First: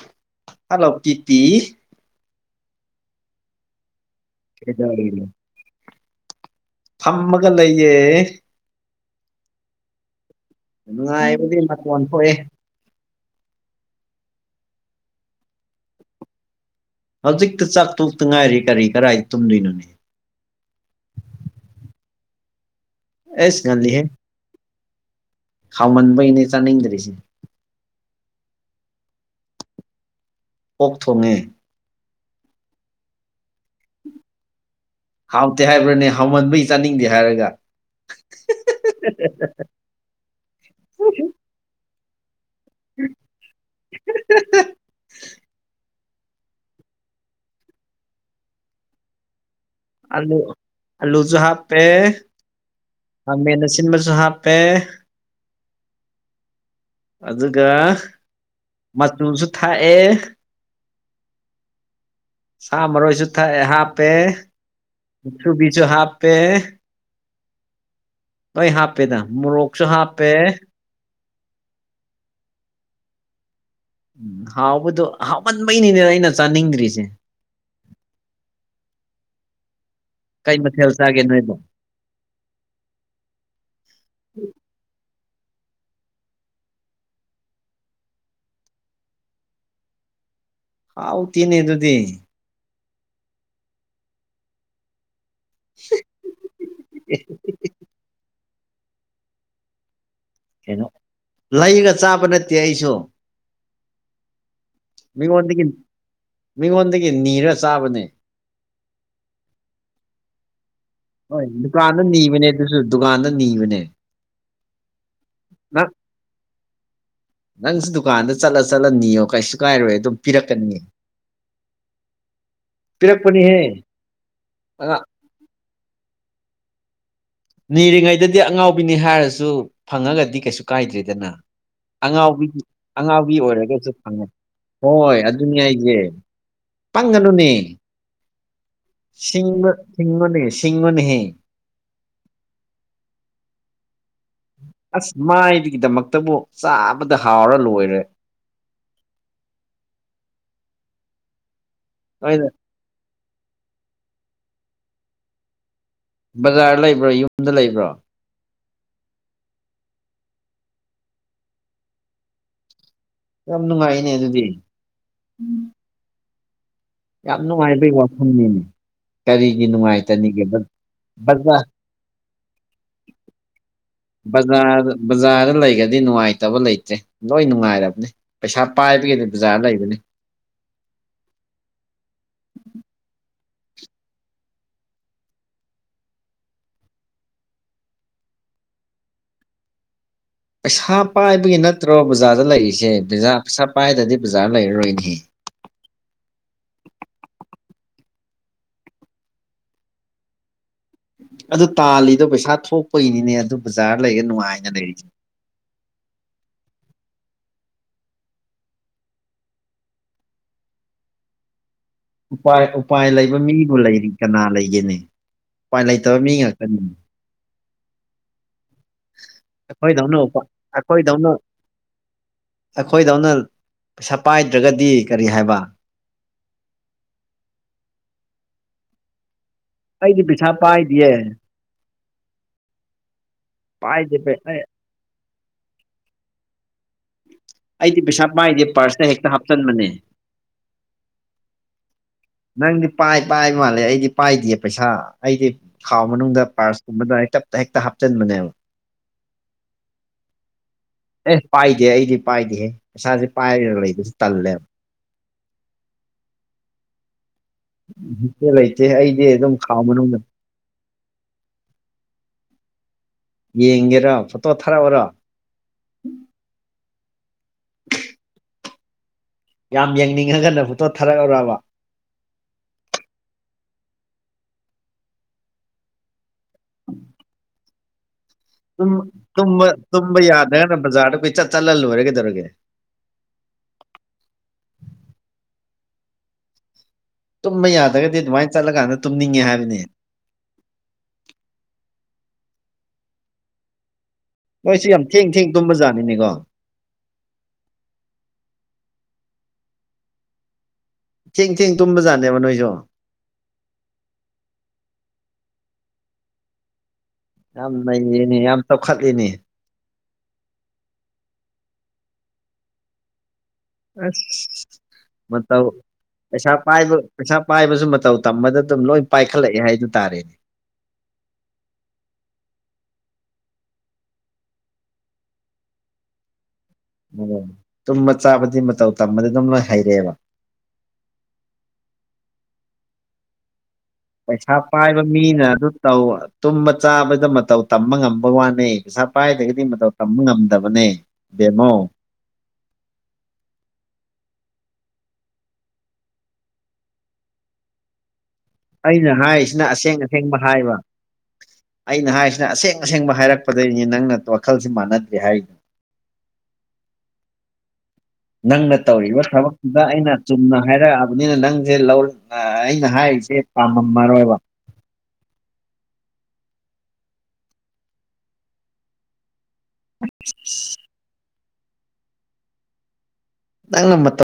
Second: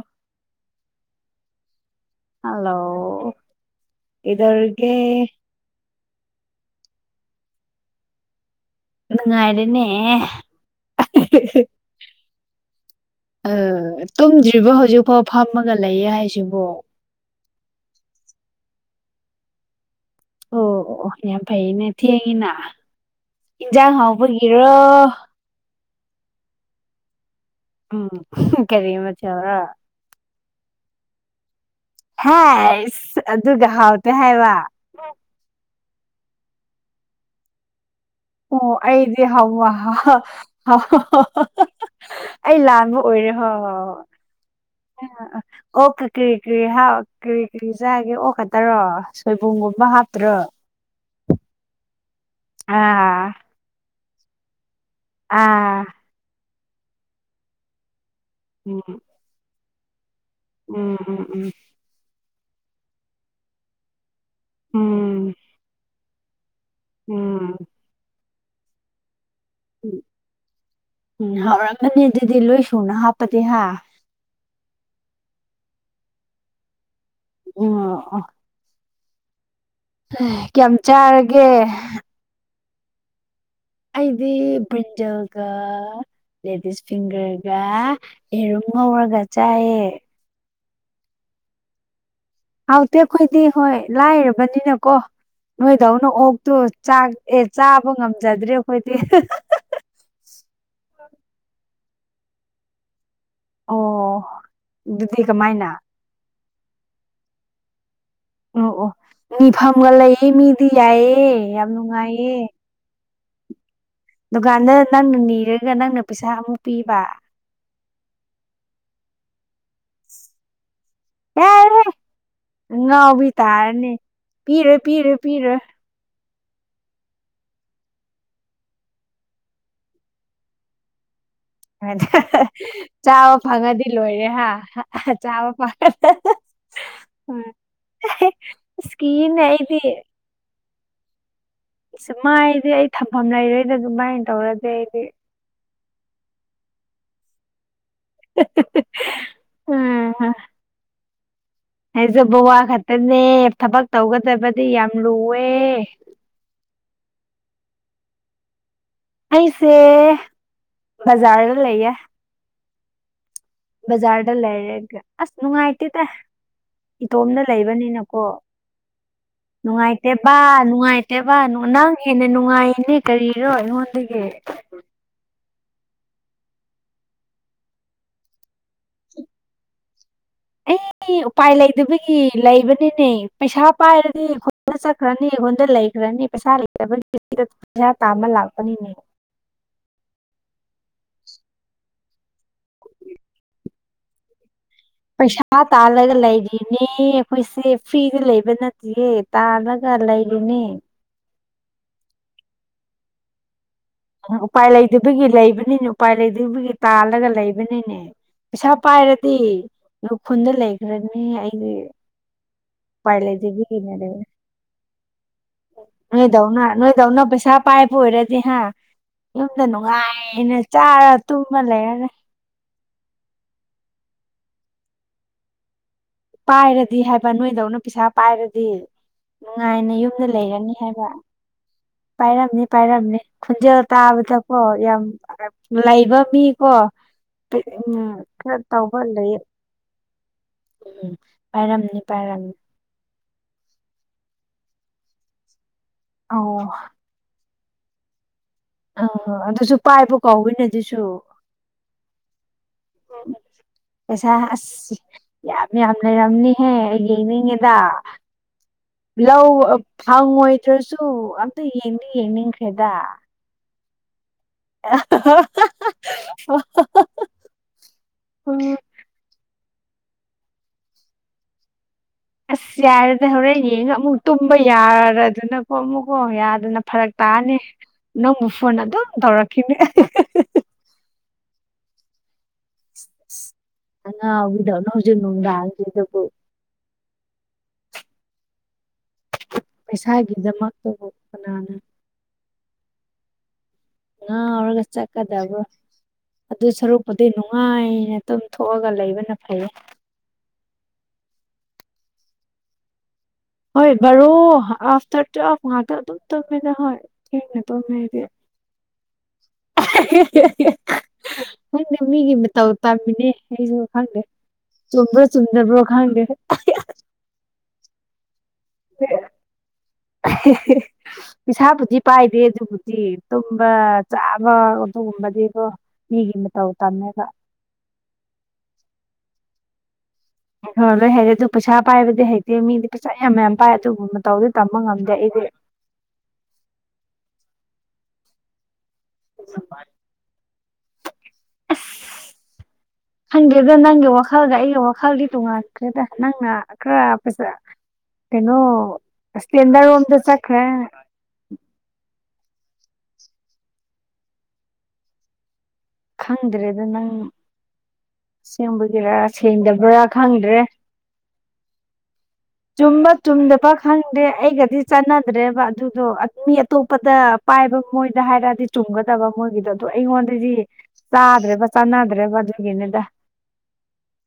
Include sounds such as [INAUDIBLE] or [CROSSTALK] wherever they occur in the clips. ꯑ ꯍꯜꯂꯣ ꯄꯤ ꯄꯤ ꯍꯜꯂꯣ ꯏꯔꯒꯦ ꯀꯩꯗꯧꯔꯤꯅꯣ ꯐꯝꯃꯒ ꯂꯩꯌꯦ ꯉꯥꯏꯗꯅꯦꯦ ꯅꯨꯡꯉꯥꯏꯕꯨꯗꯤ ꯃꯇꯣꯟ ꯊꯣꯛꯑꯦ ꯑ ꯇꯨꯝꯗ꯭ꯔꯤꯕ ꯍꯧꯖꯤꯛꯐꯥꯎ ꯐꯥꯝꯃꯒ ꯂꯩꯌꯦ ꯍꯥꯏꯁꯤꯕꯣ ꯍꯧꯖꯤꯛꯇ ꯆꯥꯛ ꯊꯣꯛꯇ ꯉꯥꯏꯔꯤ ꯀꯔꯤ ꯀꯗꯥꯏ ꯇꯨꯝꯗꯣꯏꯅꯣꯅꯦ ꯑꯣ ꯑꯣ ꯌꯥꯝ ꯐꯩ ꯅ ꯊꯦꯡꯉꯅ ꯑꯦꯁ ꯏꯖꯥꯡ ꯉꯜꯂꯤꯍꯦ ꯍꯥꯎꯕꯒꯤꯔ ꯍꯥꯎꯃꯟꯕꯩꯅꯦ ꯆꯥꯅꯤꯡꯗ꯭ꯔꯤꯁꯦ ꯎꯝ ꯀꯔꯤꯃ ꯆꯕꯔ ꯑꯣꯛ ꯊꯣꯡꯉꯤ ꯍꯦ ꯑꯗꯨꯒ ꯍꯥꯎꯇ ꯍꯥꯏ ꯋꯥ ꯅꯦ ꯍꯥꯎꯃꯟꯕꯩ ꯆꯥꯅꯤꯡꯗꯦ ꯍꯥꯏꯔꯒ ꯑꯣ ꯑꯩꯗꯤ ꯍꯥꯎꯋꯥ ꯑꯩ ꯂꯥꯟꯕ ꯑꯣꯏꯔꯦ ꯍꯣꯏ ꯍꯣꯏ ꯍꯣꯏ ꯑꯣꯀꯦ ꯀꯔꯤ ꯀꯔꯤ ꯀꯔꯤ ꯀꯔꯤ ꯆꯥꯒꯦ ꯑꯣꯀꯗꯔꯣ ꯁꯣꯏꯕꯨꯝꯒꯨꯝꯕ ꯍꯥꯞꯇ꯭ꯔꯣ ꯑꯂꯨ ꯑꯂꯨꯁꯨ ꯍꯥꯞꯄꯦ ꯑꯥ ꯈꯃꯦꯟꯗ ꯑꯁꯤꯟꯕꯁꯨ ꯍꯥꯞꯄꯦ ꯑꯥ ꯑꯗꯨꯒ ꯃꯆꯨꯁꯨ ꯊꯥꯛꯑꯦ ꯎꯝ ꯎꯝ ꯎꯝ ꯁꯥ ꯃꯔꯣꯏꯁꯨ ꯊꯛꯑꯦ ꯎꯝ ꯍꯥꯞꯄꯦꯁꯨꯨꯕꯤꯁꯨ ꯍꯥꯞꯄꯦ ꯎꯝ ꯑꯩꯩ ꯍꯥꯞꯄꯦꯗ ꯃꯣꯔꯣꯛꯁꯨ ꯎꯝ ꯍꯥꯞꯄꯦ ꯎꯝ ꯍꯧꯥꯎꯔꯛꯀꯅꯤ ꯑꯗꯨꯗꯤ ꯂꯣꯏ ꯁꯨꯅ ꯍꯥꯞꯄꯗꯤ ꯍꯥ ꯎꯝ ꯍꯥꯎꯕꯗꯣ ꯍꯥꯎꯃꯟꯕꯩꯅꯤꯅꯦꯅ ꯑꯩꯅ ꯆꯥꯅꯤꯡꯗ꯭ꯔꯤꯁꯦ ꯑ ꯑ ꯀꯩ ꯀꯌꯥꯝ ꯃꯊꯦꯜ ꯆꯥꯒꯦ ꯆꯥꯔꯒꯦ ꯅꯣꯏꯕꯣ ꯑꯩꯗꯤ ꯤꯟꯖꯜꯒ ꯂꯦꯗꯤꯁ ꯐꯤꯡꯒꯔꯒ ꯌꯦꯔꯨꯝ ꯉꯧꯔꯒ ꯆꯥꯏꯑ ꯍꯥꯎꯥꯎ ꯊꯤꯅꯦ ꯑꯗꯨꯗꯤ ꯍꯥꯎꯇꯦ ꯑꯩꯈꯣꯏꯗꯤ ꯍꯣꯏ ꯂꯥꯏꯔꯕꯅꯤꯅꯀꯣ ꯅꯣꯏꯗꯧꯅ ꯑꯣꯛꯇꯣꯥꯛ ꯑꯦ ꯆꯥꯕ ꯉꯝꯖꯗ꯭ꯔꯦ ꯑꯩꯈꯣꯏꯗꯤ ꯀꯩꯅꯣ ꯂꯩꯒ ꯆꯥꯕ ꯅꯠꯇꯦ ꯑꯩꯁꯨ ꯑꯣ ꯑꯗꯨꯗꯤ ꯃꯤꯉꯣꯟꯗꯒꯤ ꯀꯃꯥꯏꯅ ꯃꯤꯉꯣꯟꯗꯒꯤ ꯅꯤꯔ ꯆꯥꯕꯅꯦ ꯑꯣ ꯑꯣ ꯅꯤꯐꯝꯒ ꯂꯩꯌꯦ ꯃꯤꯗꯤ ꯌꯥꯏꯑꯦ ꯌꯥꯝ ꯅꯨꯡꯉꯥꯏꯌꯦ ꯀꯥꯟꯗ ꯅꯅꯤꯕꯅꯦ ꯗꯨꯀꯥꯟꯗ ꯅꯪꯅ ꯅꯤꯔꯒ ꯅꯪꯅ ꯄꯩꯁꯥ ꯑꯃꯨꯛ ꯄꯤꯕ ꯅꯪꯁꯨ ꯗꯨꯀꯥꯟꯗ ꯆꯠꯂ ꯆꯠꯂ ꯅꯤꯌꯣ ꯀꯩꯁꯨ ꯀꯥꯏꯔꯣꯏ ꯑꯗꯨꯝ ꯄꯤꯔꯛꯀꯅꯤ ꯉꯕꯤ ꯄꯤꯔꯛꯄꯅꯤꯍꯦ ꯇꯥꯔꯅꯤ ꯄꯤꯔꯦ ꯑꯉꯥ ꯄꯤꯔꯦ ꯄꯤꯔꯦ ꯅꯤꯔꯤꯉꯩꯗꯗꯤ ꯑꯉꯥꯎꯕꯤꯅꯤ ꯍꯥꯏꯔꯁꯨ ꯐꯪꯉꯒꯗꯤ ꯀꯩꯁꯨ ꯀꯥꯏꯗ꯭ꯔꯦꯗꯅ ꯑꯉꯥꯎꯕꯤꯒꯤ ꯑꯉꯥꯎꯕꯤ ꯆꯥꯕ ꯐꯪꯉꯗꯤ ꯑꯣꯏꯔꯒꯁꯨ ꯐꯪꯉꯦ ꯂꯣꯏꯔꯦ ꯍꯥ ꯍꯣꯏ ꯍꯣꯏ ꯆꯥꯕ ꯑꯗꯨꯅꯤ ꯑꯩꯁꯦ ꯐꯪꯉ ꯄꯪꯒꯅꯨꯅꯦ ꯑꯁ ꯀꯤꯌꯦꯅꯦ ꯑꯩꯗꯤ ꯤꯡꯉꯅꯤ ꯁꯤꯁꯤꯡꯉꯅꯤꯍꯦ ꯁ ꯃꯥꯏꯗꯤ ꯑꯩ ꯊꯝꯐꯝ ꯂꯩꯔꯣꯏꯗ ꯑꯗꯨꯃꯥꯏꯅ ꯇꯧꯔꯗꯤ ꯑꯩꯗꯤ ꯑꯁ ꯃꯥꯏꯒꯤꯗꯃꯛꯇꯕꯨ ꯆꯥꯕꯗ ꯍꯥꯎꯔ ꯂꯣꯏꯔꯦ ꯎꯝ ꯍꯥꯏꯖꯕ ꯅꯣꯏꯅ ꯋꯥ ꯈꯛꯇꯅꯦ ꯊꯕꯛ ꯇꯧꯒꯗꯕꯗꯤ ꯌꯥꯝ ꯂꯨꯑꯦ ꯕꯖꯥꯔ ꯂꯩꯕ꯭ꯔꯣ ꯌꯨꯝꯗ ꯂꯩꯕ꯭ꯔꯣ ꯑꯩꯁꯦ ꯖꯔ ꯂꯩꯦ ꯌꯥꯝ ꯅꯨꯡꯉꯥꯏꯅꯦ ꯕꯖꯥꯗ ꯑꯗꯨꯗꯤ ꯂꯩꯔꯒ ꯑꯁ ꯅꯅꯨꯡꯉꯥꯏꯇꯗꯦ ꯌꯥꯝ ꯏꯇꯣꯝꯗ ꯅꯨꯡꯉꯥꯏꯕꯩ ꯂꯩꯕꯅꯤꯅꯀꯣ ꯋꯥꯐꯝꯅꯤꯅꯦ ꯀꯔꯤꯒꯤ ꯅꯨꯡꯉꯥꯏꯇꯦꯕ ꯅꯨꯡꯉꯥꯏꯇꯅꯤꯒꯦ ꯅꯨꯡꯉꯥꯏꯇꯦꯕ ꯕꯖꯥꯔ ꯅꯪ ꯍꯦꯟꯅ ꯅꯨꯡꯉꯥꯏꯅꯦ ꯀꯔꯤꯔꯣ ꯑꯩꯉꯣꯟꯗ ꯖꯔ ꯖꯥ ꯂꯩ ꯗꯤ ꯅꯨꯡꯉꯥꯏꯇꯕ ꯂꯩꯇ꯭ꯔꯦ ꯂꯣꯏ ꯅꯨꯡꯉꯥꯏꯔꯕꯅꯦ ꯄꯩꯁꯥ ꯄꯥꯏꯕꯒꯤꯗꯤ ꯕꯖꯥꯔ ꯂꯩꯕꯅꯤ ꯑꯩ ꯎꯄꯥꯏ ꯂꯩꯗꯕꯒꯤ ꯂꯩꯕꯅꯤꯅꯦ ꯄꯩꯁꯥ ꯄꯥꯏꯔꯗꯤ ꯈ ꯆꯠꯈ꯭ꯔꯅꯤ ꯑꯩꯉꯣꯟꯗ ꯂꯩꯈ꯭ꯔꯅꯤ ꯄꯩꯁꯥ ꯂꯩꯕ ꯄꯩꯁꯥ ꯇꯥꯃ ꯂꯥꯛꯄꯅꯤꯅꯦ ꯄꯩꯁꯥ ꯄꯥꯏꯕꯒꯤ ꯅꯠꯇ꯭ꯔꯣ ꯕꯖꯥꯔꯗ ꯂꯩꯔꯤꯁꯦꯥ ꯄꯩꯁꯥ ꯄꯥꯏꯗꯗꯤ ꯕꯖꯥꯔ ꯂꯩꯔꯔꯣꯏꯅꯦꯍꯦ ꯄ꯭ꯔꯁꯥ ꯇ ꯑꯂꯒ ꯂꯩꯒ ꯅꯦ ꯑꯩꯈꯣꯏꯁꯦ ꯐ꯭ꯔꯤꯗ ꯂꯩꯕ ꯅꯠꯇ꯭ꯌꯦ ꯇꯥꯜꯂꯒ ꯂꯩꯔꯤꯅꯦ ꯑꯗꯨ ꯇꯥꯜꯂꯤꯗꯣ ꯄꯩꯁꯥ ꯊꯣꯛꯄꯩꯅꯤꯅꯦ ꯑꯗꯨꯝ ꯎꯄꯥꯏ ꯂꯩꯇꯕꯒꯤ ꯂꯩꯕꯅꯤꯅ ꯎꯄꯥꯏ ꯂꯩꯗꯕꯒꯤ ꯇꯥꯜꯜꯂꯤ ꯆꯠꯂꯒ ꯂꯩꯕꯅꯤꯅꯦ ꯄꯩꯁꯥ ꯄꯥꯏꯔꯗꯤ ꯈꯨꯟꯗ ꯂꯩꯈ꯭ꯔꯅꯤ ꯑꯩꯒꯤ ꯎꯄꯥꯏ ꯂꯩꯕ ꯃꯤꯗꯨ ꯂꯩꯔꯤ ꯀꯅꯥ ꯂꯩꯒꯦꯅꯤ ꯅꯣꯏꯗꯎꯅ ꯅꯣꯏꯗꯧꯅ ꯄꯩꯁꯥ ꯄꯥꯏ ꯄ ꯑꯣꯏꯔꯦꯗꯤꯦ ꯍꯥ ꯌꯨꯝꯗ ꯑꯩꯈꯣꯏꯗꯧꯅ ꯎꯄꯥꯏ ꯅꯨꯡꯉꯥꯏꯅꯦ ꯆꯥꯔ ꯑꯩꯈꯣꯏꯗꯧꯅ ꯇꯨꯝꯃ ꯂꯩꯔꯔꯦ ꯑꯩꯈꯣꯏꯗꯧꯅ ꯄꯩꯁꯥ ꯄꯥꯏꯗ꯭ꯔꯒꯗꯤ ꯀꯔꯤ ꯍꯥꯏꯕ ꯄꯥꯏꯔꯗꯤ ꯍꯥꯏꯕ ꯅꯣꯏꯗꯧꯅ ꯄꯩꯁꯥ ꯄꯥꯏꯔꯗꯤ ꯅꯨꯡꯉꯥꯏꯅ ꯑꯩꯗꯤ ꯌꯨꯝꯗ ꯄꯩꯁꯥ ꯂꯩꯔꯅꯤ ꯍꯥꯏꯕ ꯄꯥꯏꯗꯤꯌꯦ ꯄꯥꯏꯔꯝꯅꯤ ꯄꯥꯏꯔꯝꯅꯤ ꯈꯣꯟꯖꯦꯜ ꯄꯥꯏꯗꯦ ꯄꯩ- ꯇꯥꯕꯗꯀꯣ ꯑꯩ- ꯌꯥꯝ ꯂꯩꯕ ꯃꯤꯀꯣ ꯑꯩꯗꯤ ꯎꯝ ꯄꯩꯁꯥ ꯈꯔ ꯄꯥꯏꯗꯦ ꯇꯒ ꯄꯥꯔꯁꯇ ꯍꯦꯛꯇ ꯂꯩ ꯍꯥꯞꯆꯟꯕꯅꯦ ꯎꯝ ꯄꯥꯏꯔꯝꯅꯤ ꯄꯥꯏꯔꯝꯅꯤ ꯅꯪꯗꯤ ꯄꯥꯏ ꯄꯥꯏ ꯃꯥꯜꯂꯦ ꯑꯩꯗꯤ ꯄꯥꯏꯗꯌꯦ ꯄꯩꯁꯥ ꯑꯩꯗꯤ ꯈꯥꯎ ꯃꯅꯨꯡꯗ ꯑꯧ ꯄꯥꯔꯁꯀꯨꯝꯕꯗ ꯍꯦꯛꯇꯞꯇ ꯍꯦꯛꯇ ꯍꯥꯞꯆꯤꯟꯕꯅꯦꯕ ꯑ ꯑꯗꯨꯁꯨ ꯄꯥꯏꯕ ꯀꯥꯎꯋꯅ ꯑꯗꯨꯁꯨ ꯑꯦ ꯄꯥꯏꯗꯦ ꯑꯩꯗꯤ ꯄꯥꯏꯗꯦꯍꯦ ꯄꯩꯁꯥꯁꯦ ꯄꯥꯏꯔꯒ ꯂꯩꯕꯁꯤ ꯄꯩꯁꯥ ꯑ ꯇꯜꯂꯦꯕ ꯌꯥꯝ ꯌꯥꯝ ꯂꯩꯔꯝꯅꯤ ꯍꯦ ꯃꯤꯦꯗ ꯂꯩꯇꯦ ꯂꯩꯇꯦ ꯑꯩꯗꯤ ꯑꯗꯨꯝ ꯂꯧ ꯈꯥꯎ ꯃꯅꯨꯡꯗ ꯐꯪꯉꯣꯏꯗ꯭ꯔꯁꯨ ꯑꯝꯇ ꯌꯦꯡꯗꯤ ꯌꯦꯡꯅꯤꯡꯈ꯭ꯔꯦꯗ ꯌꯦꯡꯒꯦꯔꯣ ꯐꯣꯇꯣ ꯊꯥꯔꯛꯎꯔꯣ [UNINTELLIGIBLE] [UNINTELLIGIBLE] ꯑꯣ ꯌꯥꯝ ꯌꯦꯡꯅꯤꯡꯉꯒꯅ ꯐꯣꯇꯣ ꯊꯥꯔꯛꯂꯔꯕ ꯑꯁ ꯌꯥꯏꯔꯗꯤ ꯍꯣꯔꯦꯟꯅꯦ ꯑꯃꯨꯛ ꯇꯨꯝꯕ ꯌꯥꯔꯗꯅꯀꯣ ꯑꯃꯨꯛꯀꯣ ꯑꯗꯨꯅ ꯐꯔꯛ ꯇꯥꯅꯤ ꯅꯪꯕꯨ ꯐꯣꯟ ꯑꯗꯨꯝ ꯕ ꯇꯧꯔꯛꯈꯤꯅꯤ ꯇꯨꯝꯕ ꯌꯥꯗ꯭ꯔꯒꯅ ꯕꯖꯥꯔꯗ ꯄꯩ ꯆꯠ ꯆꯠꯍꯜꯂꯣꯏꯔꯒꯩꯗꯧꯔꯒꯦ ꯑꯉꯗꯧꯅ ꯍꯧꯖ ꯅꯣꯡꯒꯥꯦꯗ ꯇꯨꯝ ꯌꯥꯗꯒꯗꯤꯃꯥꯏ ꯆꯠꯂꯒꯥꯟꯅ ꯄꯩꯁꯥꯒꯤꯗꯃꯛꯇꯕꯨ ꯀꯅꯥꯅꯣ ꯑ ꯅꯣꯏꯁꯨ ꯌꯥꯝ ꯊꯦꯡ ꯊꯦꯡ ꯋꯥꯔꯒꯁꯀꯗꯕ ꯇꯨꯝꯕꯖꯥꯠꯅꯤꯅꯦꯀꯣ ꯑꯗꯨ ꯁꯔꯨꯛꯄꯨꯗꯤ ꯅꯨꯡꯉꯥꯏꯅ ꯑꯗꯨꯝ ꯊꯣꯛꯑꯒ ꯂꯩꯕꯅ ꯐꯩꯌꯦ ꯊꯦꯡ ꯆꯦꯡ ꯇꯨꯝꯕꯖꯥꯠꯅꯦꯕ ꯅꯣꯏꯁꯨ ꯍꯣꯏ ꯕꯔꯣ ꯑꯐꯇꯔ ꯇꯋꯒ ꯑꯗꯨ ꯍ ꯌꯥꯝ ꯂꯩꯌꯦꯅꯦ ꯌꯥꯝ ꯆꯥꯎꯈꯠꯂꯤꯅꯦ ꯅꯪꯗꯤ ꯃꯤꯒꯤ ꯃꯇꯧ ꯇꯝꯃꯤꯅꯦ ꯑꯁ ꯈꯪꯦ ꯃꯇꯧ ꯄꯩꯁꯥ ꯄꯥꯏꯕ ꯄꯩꯁꯥ ꯄꯥꯏꯕꯁꯨ ꯃꯇꯧ ꯇꯝꯕꯗ ꯑꯗꯨꯝ ꯂꯣꯏ ꯄꯥꯏꯈꯠꯂꯛꯑꯦ ꯍꯥꯏꯗꯨꯅ ꯄꯩꯁꯥꯕꯨꯗꯤ ꯄꯥꯏꯗꯦ ꯑꯗꯨꯕꯨꯗꯤ ꯇꯨꯝꯕ ꯆꯥꯕ ꯑꯗꯨꯒꯨꯝꯕꯗꯤꯀꯣ ꯃꯤꯒꯤ ꯃꯇꯧ ꯇꯝꯃꯦꯕ ꯑꯣ ꯇꯨꯝꯕ ꯆꯥꯕꯗꯤ ꯃꯇꯧ ꯇꯝꯕꯗꯤ ꯑꯗꯨꯝ ꯂꯣꯏ ꯍꯩꯔꯛꯑꯦꯕ ꯍꯣꯏ ꯂꯣꯏ ꯍꯥꯏꯔꯦ ꯑꯗꯨ ꯄꯩꯁꯥ ꯄꯥꯏꯕꯗꯤ ꯍꯥꯏꯩꯇꯦ ꯃꯤꯗꯤ ꯄꯩꯁꯥ ꯌꯥꯝ ꯃꯌꯥꯝ ꯄꯩꯁꯥ ꯄꯥꯏꯕ ꯃꯤꯅ ꯑꯗꯨ ꯇ ꯇꯨꯝꯕ ꯆꯥꯕꯗ ꯃꯇꯧ ꯇꯝꯕ ꯉꯝꯕ ꯋꯥꯅꯦꯩ ꯄꯩꯁꯥ ꯄꯥꯏꯗꯒꯤꯗꯤ ꯃꯇꯧ ꯇꯝꯕ ꯉꯝꯗꯕꯅꯦ ꯕꯦꯃꯣ ꯍꯪꯦ ꯅꯪꯦ ꯋꯥꯈꯜꯒ ꯑꯩꯒ ꯋꯥꯈꯥꯜꯗꯤ ꯇꯉꯇ꯭ꯔꯦꯗ ꯅꯪꯅ ꯈꯔ ꯄꯩꯁꯥ ꯀꯩꯅꯣ ꯑꯩꯅ ꯍꯥꯏꯔꯤꯁꯤꯅ ꯏꯁꯇꯦꯟꯗꯔ ꯑꯁꯦꯡ ꯔꯣꯝꯗ ꯑꯁꯦꯡꯕ ꯆꯠꯈ꯭ꯔꯦ ꯍꯥꯏꯕ ꯑꯩꯅ ꯍꯥꯏꯔꯤꯁꯤ ꯁꯤ ꯑꯁꯦꯡ ꯑꯁꯦꯡꯕ ꯍꯥꯏꯔꯛꯄꯗꯒꯤꯩꯅꯤ ꯅꯪꯅ ꯋꯥꯈꯜꯁꯤ ꯃꯥꯟꯅꯗ꯭ꯔꯤ ꯍꯥꯏꯔꯤꯅꯤ ꯈꯪꯗ꯭ꯔꯦꯗ ꯅꯪ ꯅꯪꯅ ꯑꯁꯦꯡꯕꯒꯤꯔ ꯇꯧꯔꯤꯕ ꯊꯕꯛꯇꯨꯗ ꯁꯦꯡꯗꯕ꯭ꯔꯥ ꯑꯩꯅ ꯆꯨꯝꯅ ꯈꯪꯗ꯭ꯔꯦ ꯍꯥꯏꯔꯛꯑꯕꯅꯤꯅ ꯅꯪꯁꯦ ꯂꯧ ꯑꯩꯅ ꯍꯥꯏꯔꯤꯁꯦ ꯗ ꯄ ꯈꯪꯗꯦ ꯄꯥꯝꯃꯝꯃꯔꯣꯏꯕ ꯑꯩꯒꯗꯤ ꯆꯥꯟꯅꯗ꯭ꯔꯦꯕ ꯑꯗꯨꯗꯣ ꯑꯇꯣꯞꯄꯗ ꯄꯥꯏꯕ ꯃꯣꯏꯗ ꯍꯥꯏꯔꯗꯤ ꯆꯨꯝꯒꯗꯕ ꯃꯣꯏꯒꯤꯗꯣ ꯑꯗꯨꯗꯣ ꯑꯩꯉꯣꯟꯗꯗꯤ ꯗ꯭ꯔꯦ ꯁꯥꯟꯗ꯭ꯔꯦ ꯃꯒꯦꯅꯗ ꯅꯪꯅ ꯃꯇ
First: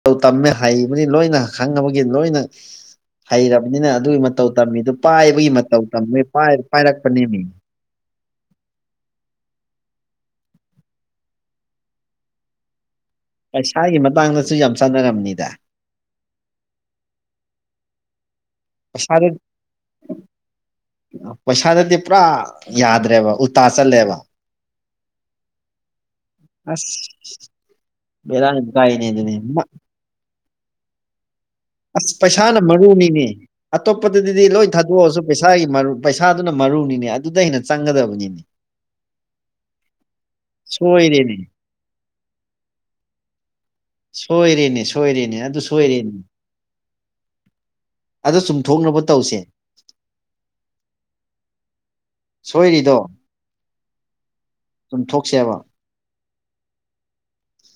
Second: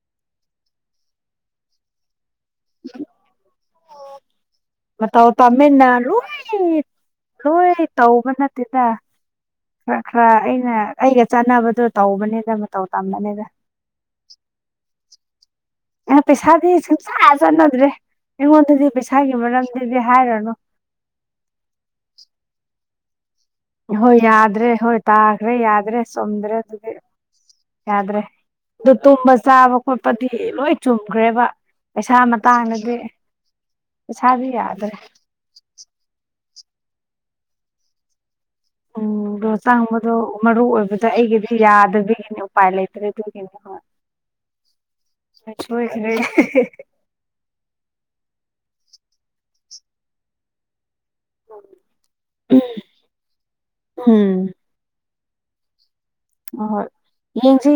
ꯃꯇ ꯇꯝꯃꯦ ꯍꯩꯕꯅꯤ ꯂꯣꯏꯅ ꯈꯪꯕꯒꯤ ꯂꯣꯏꯅ ꯎ ꯍꯩꯔꯕꯅꯤꯅ ꯑꯗꯨꯒꯤ ꯃꯇꯧ ꯇꯝꯃꯤꯗꯨ ꯄꯥꯏꯕꯒꯤ ꯃꯇꯧ ꯇꯝꯃꯤꯟꯅ ꯇꯝꯃꯤꯣꯏ ꯂꯣꯏ ꯄꯥꯏꯔꯛꯄꯅꯦ ꯃꯤ ꯂꯣꯏ ꯇꯧꯕ ꯅꯠꯇꯦꯗ ꯈꯔ ꯈꯔ ꯑꯩꯅ ꯑꯩꯒ ꯆꯥꯟꯅꯕꯗꯣ ꯇꯧꯕꯅꯦꯅ ꯇꯧ ꯄꯩꯁꯥꯒꯤ ꯃꯇꯥꯡꯗꯁꯨ ꯌꯥꯝ ꯆꯥꯟꯅꯔꯝꯅꯤꯗ ꯑ ꯄꯤꯁꯥꯕꯤꯁꯖꯅꯗ꯭ꯔꯦ ꯑꯩꯉꯣꯟꯗꯗꯤ ꯄꯩꯁꯥꯗ ꯄꯩꯁꯥꯒꯤ ꯃꯔꯝꯗꯗꯤ ꯍꯥꯏꯔꯅꯨ ꯄꯩꯁꯥꯗꯗꯤ ꯄꯨꯔꯥ ꯌꯥꯗ꯭ꯔꯦꯕ ꯍꯣꯏ ꯆꯠꯂꯦꯕ ꯌꯥꯗ꯭ꯔꯦ ꯍꯣꯏ ꯇꯥꯈ꯭ꯔꯦ ꯌꯥꯗ꯭ꯔꯦ ꯆꯣꯝꯗ꯭ꯔꯦ ꯑꯁ ꯑꯗꯨꯗꯤ ꯌꯥꯗ꯭ꯔꯦ ꯕꯦꯔꯥ ꯌꯥꯝ ꯑꯗꯨ ꯀꯥꯏꯅꯦ ꯇꯨꯝꯕ ꯑꯗꯨꯅꯦ ꯆꯥꯕ ꯈꯣꯠꯄꯗꯤ ꯂꯣꯏ ꯆꯨꯝꯈ꯭ꯔꯦꯕ ꯑꯁ ꯄꯩꯁꯥ ꯄꯩꯁꯥꯅ ꯃꯇꯥꯡꯗꯗꯤ ꯃꯔꯨꯅꯤꯅꯦ ꯑꯇꯣꯞꯄꯗꯗꯤ ꯄꯩꯁꯥꯗꯤ ꯂꯣꯏ ꯌꯥꯗ꯭ꯔꯦ ꯊꯥꯗꯣꯛꯑꯁꯨ ꯄꯩꯁꯥꯒꯤ ꯃꯔꯨ ꯄꯩꯁꯥꯗꯨꯅ ꯃꯔꯨꯅꯤꯅꯦ ꯑꯗꯨꯗ ꯑꯩꯅ ꯆꯪꯒꯗꯕꯅꯤꯅꯦ ꯑꯣ ꯑꯗꯣ ꯆꯥꯡꯕꯗꯣ ꯃꯔꯨꯑꯣꯕꯗ ꯁꯣꯏꯔꯦꯅꯦ ꯑꯩꯒꯤꯗꯤ ꯌꯥꯗꯕꯤꯒꯤꯅꯤ ꯎꯄꯥꯏ ꯂꯩꯇ꯭ꯔꯦ ꯑꯗꯨꯒꯤꯅꯤ ꯍꯣꯏ ꯁꯣꯏꯔꯤꯅꯦ ꯁꯣꯏꯔꯅꯦ ꯑꯗꯨ ꯁꯣꯏꯈ꯭ꯔꯦ ꯁꯣꯏꯔꯦꯅꯦ ꯑꯗ ꯆꯨꯝꯊꯣꯛꯅꯕ ꯇꯧꯁꯦ [UNINTELLIGIBLE] ꯁꯣꯏꯔꯤꯗꯣ ꯎꯝ ꯆꯨꯝꯊꯣꯛꯁꯦꯕ ꯑ ꯍꯣꯏ ꯌꯦꯡꯁꯤ